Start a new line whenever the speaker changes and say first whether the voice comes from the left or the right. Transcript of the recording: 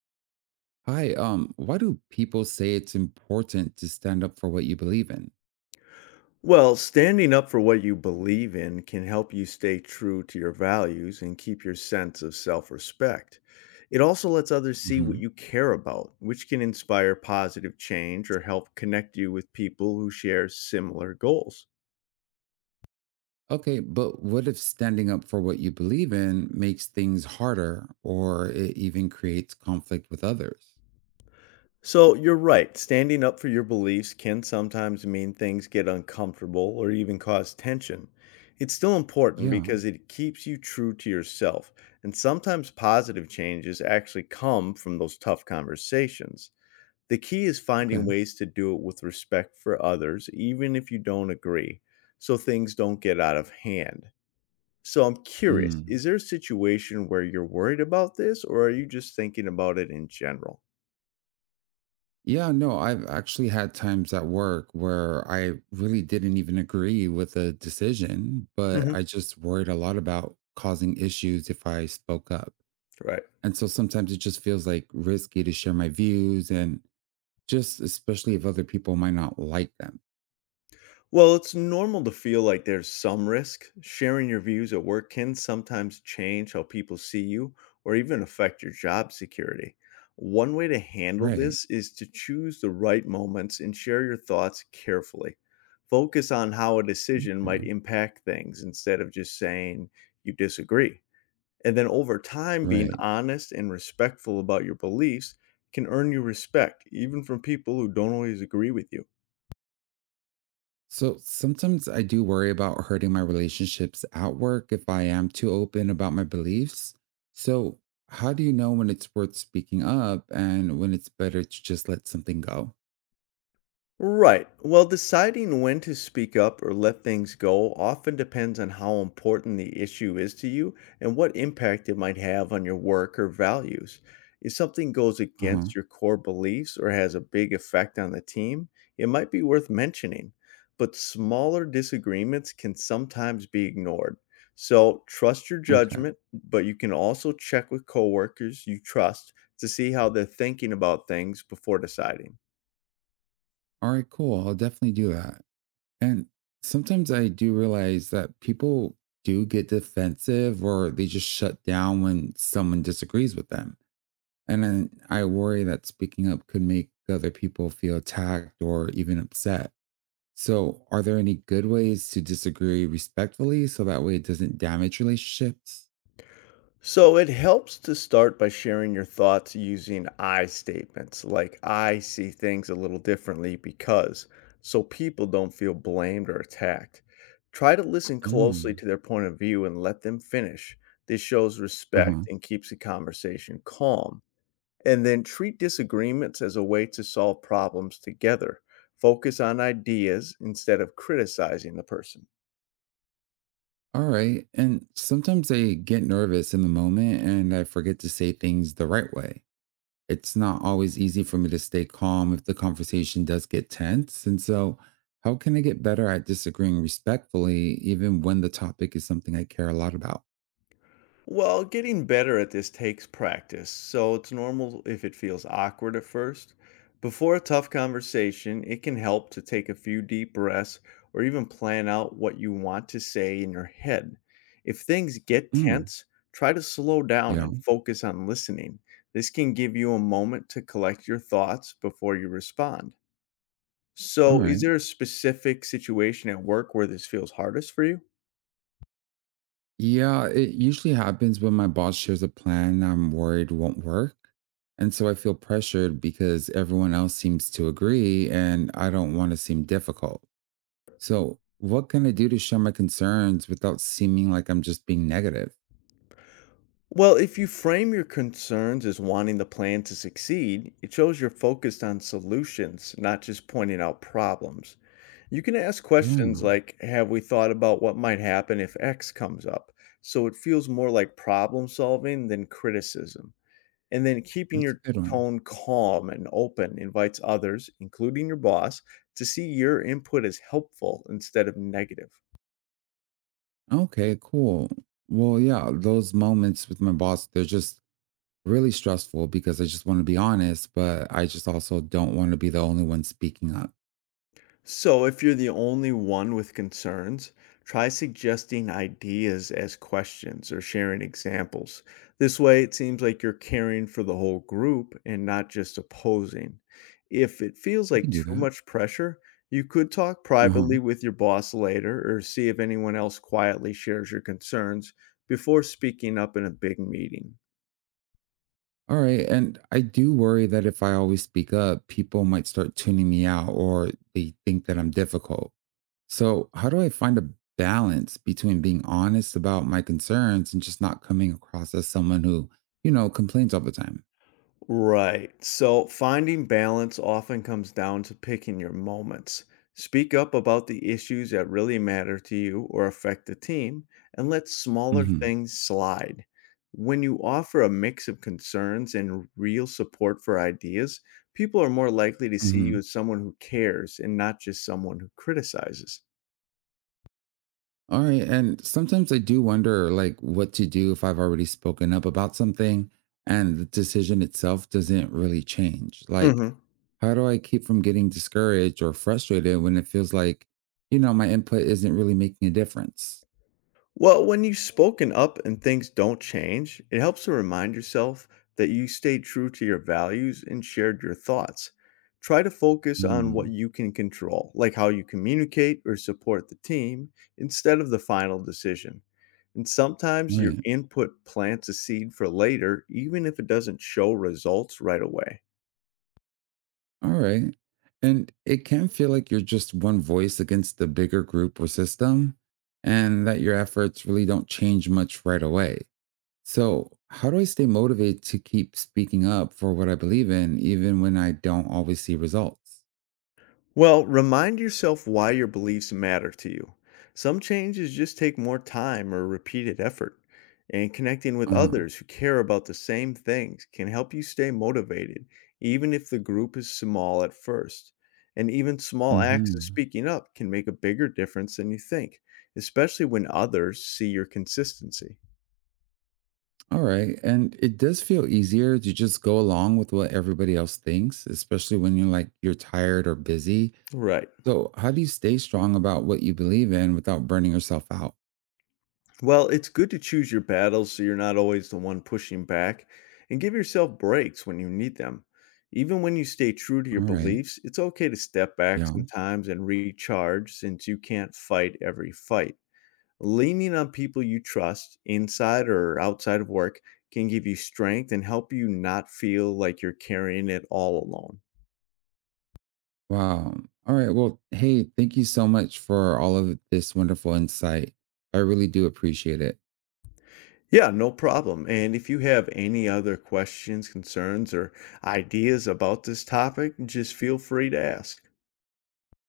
right: Hi, why do people say it's important to stand up for what you believe in?
left: Well, standing up for what you believe in can help you stay true to your values and keep your sense of self respect. It also lets others see what
right: Hmm.
left: you care about, which can inspire positive change or help connect you with people who share similar goals.
right: Okay, but what if standing up for what you believe in makes things harder or it even creates conflict with others?
left: So you're right. Standing up for your beliefs can sometimes mean things get uncomfortable or even cause tension. It's still important
right: Yeah,
left: because it keeps you true to yourself. And sometimes positive changes actually come from those tough conversations. The key is finding
right: okay.
left: ways to do it with respect for others, even if you don't agree, so things don't get out of hand. So I'm curious,
right: Mm.
left: is there a situation where you're worried about this, or are you just thinking about it in general?
right: Yeah, no, I've actually had times at work where I really didn't even agree with a decision, but
left: Hmm.
right: I just worried a lot about causing issues if I spoke up.
left: Right.
right: And so sometimes it just feels like risky to share my views. And just especially if other people might not like them.
left: Well, it's normal to feel like there's some risk. Sharing your views at work can sometimes change how people see you or even affect your job security. One way to handle
right: Right.
left: this is to choose the right moments and share your thoughts carefully. Focus on how a decision
right: Yeah.
left: might impact things instead of just saying you disagree. And then over time, being
right: Right.
left: honest and respectful about your beliefs can earn you respect, even from people who don't always agree with you.
right: So sometimes I do worry about hurting my relationships at work if I am too open about my beliefs. So, how do you know when it's worth speaking up and when it's better to just let something go?
left: Right. Well, deciding when to speak up or let things go often depends on how important the issue is to you and what impact it might have on your work or values. If something goes
right: Uh huh.
left: against your core beliefs or has a big effect on the team, it might be worth mentioning. But smaller disagreements can sometimes be ignored. So trust your
right: Okay.
left: judgment, but you can also check with coworkers you trust to see how they're thinking about things before deciding.
right: All right, cool. I'll definitely do that. And sometimes I do realize that people do get defensive or they just shut down when someone disagrees with them. And then I worry that speaking up could make other people feel attacked or even upset. So, are there any good ways to disagree respectfully so that way it doesn't damage relationships?
left: So it helps to start by sharing your thoughts using I statements, like "I see things a little differently because," so people don't feel blamed or attacked. Try to listen closely
right: Mm.
left: to their point of view and let them finish. This shows
right: Uh
left: respect
right: huh.
left: and keeps the conversation calm. And then treat disagreements as a way to solve problems together. Focus on ideas instead of criticizing the person.
right: All right. And sometimes I get nervous in the moment and I forget to say things the right way. It's not always easy for me to stay calm if the conversation does get tense. And so, how can I get better at disagreeing respectfully, even when the topic is something I care a lot about?
left: Well, getting better at this takes practice, so it's normal if it feels awkward at first. Before a tough conversation, it can help to take a few deep breaths or even plan out what you want to say in your head. If things get
right: Mm,
left: tense, try to slow down
right: yeah.
left: and focus on listening. This can give you a moment to collect your thoughts before you respond.
right: All
left: So, is
right: right.
left: there a specific situation at work where this feels hardest for you?
right: Yeah, it usually happens when my boss shares a plan I'm worried won't work. And so I feel pressured because everyone else seems to agree and I don't want to seem difficult. So, what can I do to share my concerns without seeming like I'm just being negative?
left: Well, if you frame your concerns as wanting the plan to succeed, it shows you're focused on solutions, not just pointing out problems. You can ask
right: Yeah,
left: questions like "Have we thought about what might happen if X comes up?" So it feels more like problem solving than criticism. And then keeping
right: that's a
left: your
right: good one.
left: tone calm and open invites others, including your boss, to see your input as helpful instead of negative.
right: Okay, cool. Well, yeah, those moments with my boss, they're just really stressful because I just want to be honest, but I just also don't want to be the only one speaking up.
left: So, if you're the only one with concerns, try suggesting ideas as questions or sharing examples. This way, it seems like you're caring for the whole group and not just opposing. If it feels
right: I
left: like
right: can do
left: too
right: that.
left: much pressure, you could talk
right: Uh huh.
left: privately with your boss later or see if anyone else quietly shares your concerns before speaking up in a big meeting.
right: All right. And I do worry that if I always speak up, people might start tuning me out or they think that I'm difficult. So, how do I find a balance between being honest about my concerns and just not coming across as someone who, complains all the time?
left: Right. So finding balance often comes down to picking your moments. Speak up about the issues that really matter to you or affect the team and let smaller
right: Hmm.
left: things slide. When you offer a mix of concerns and real support for ideas, people are more likely to see you
right: Hmm.
left: as someone who cares and not just someone who criticizes.
right: All right. And sometimes I do wonder, like, what to do if I've already spoken up about something and the decision itself doesn't really change. Like,
left: Mhm.
right: how do I keep from getting discouraged or frustrated when it feels like, my input isn't really making a difference?
left: Well, when you've spoken up and things don't change, it helps to remind yourself that you stayed true to your values and shared your thoughts. Try to focus on what
right: Mm,
left: you can control, like how you communicate or support the team, instead of the final decision. And sometimes your
right: right.
left: input plants a seed for later, even if it doesn't show results right away.
right: All right. And it can feel like you're just one voice against the bigger group or system, and that your efforts really don't change much right away. So, how do I stay motivated to keep speaking up for what I believe in, even when I don't always see results?
left: Well, remind yourself why your beliefs matter to you. Some changes just take more time or repeated effort, and connecting with
right: Uh huh.
left: others who care about the same things can help you stay motivated, even if the group is small at first. And even small
right: Mm
left: acts
right: hmm.
left: of speaking up can make a bigger difference than you think, especially when others see your consistency.
right: All right. And it does feel easier to just go along with what everybody else thinks, especially when you're like you're tired or busy.
left: Right.
right: So, how do you stay strong about what you believe in without burning yourself out?
left: Well, it's good to choose your battles so you're not always the one pushing back and give yourself breaks when you need them. Even when you stay true to your
right: All right.
left: beliefs, it's okay to step back
right: Yeah.
left: sometimes and recharge since you can't fight every fight. Leaning on people you trust, inside or outside of work, can give you strength and help you not feel like you're carrying it all alone.
right: Wow. All right. Well, hey, thank you so much for all of this wonderful insight. I really do appreciate it.
left: Yeah, no problem. And if you have any other questions, concerns, or ideas about this topic, just feel free to ask.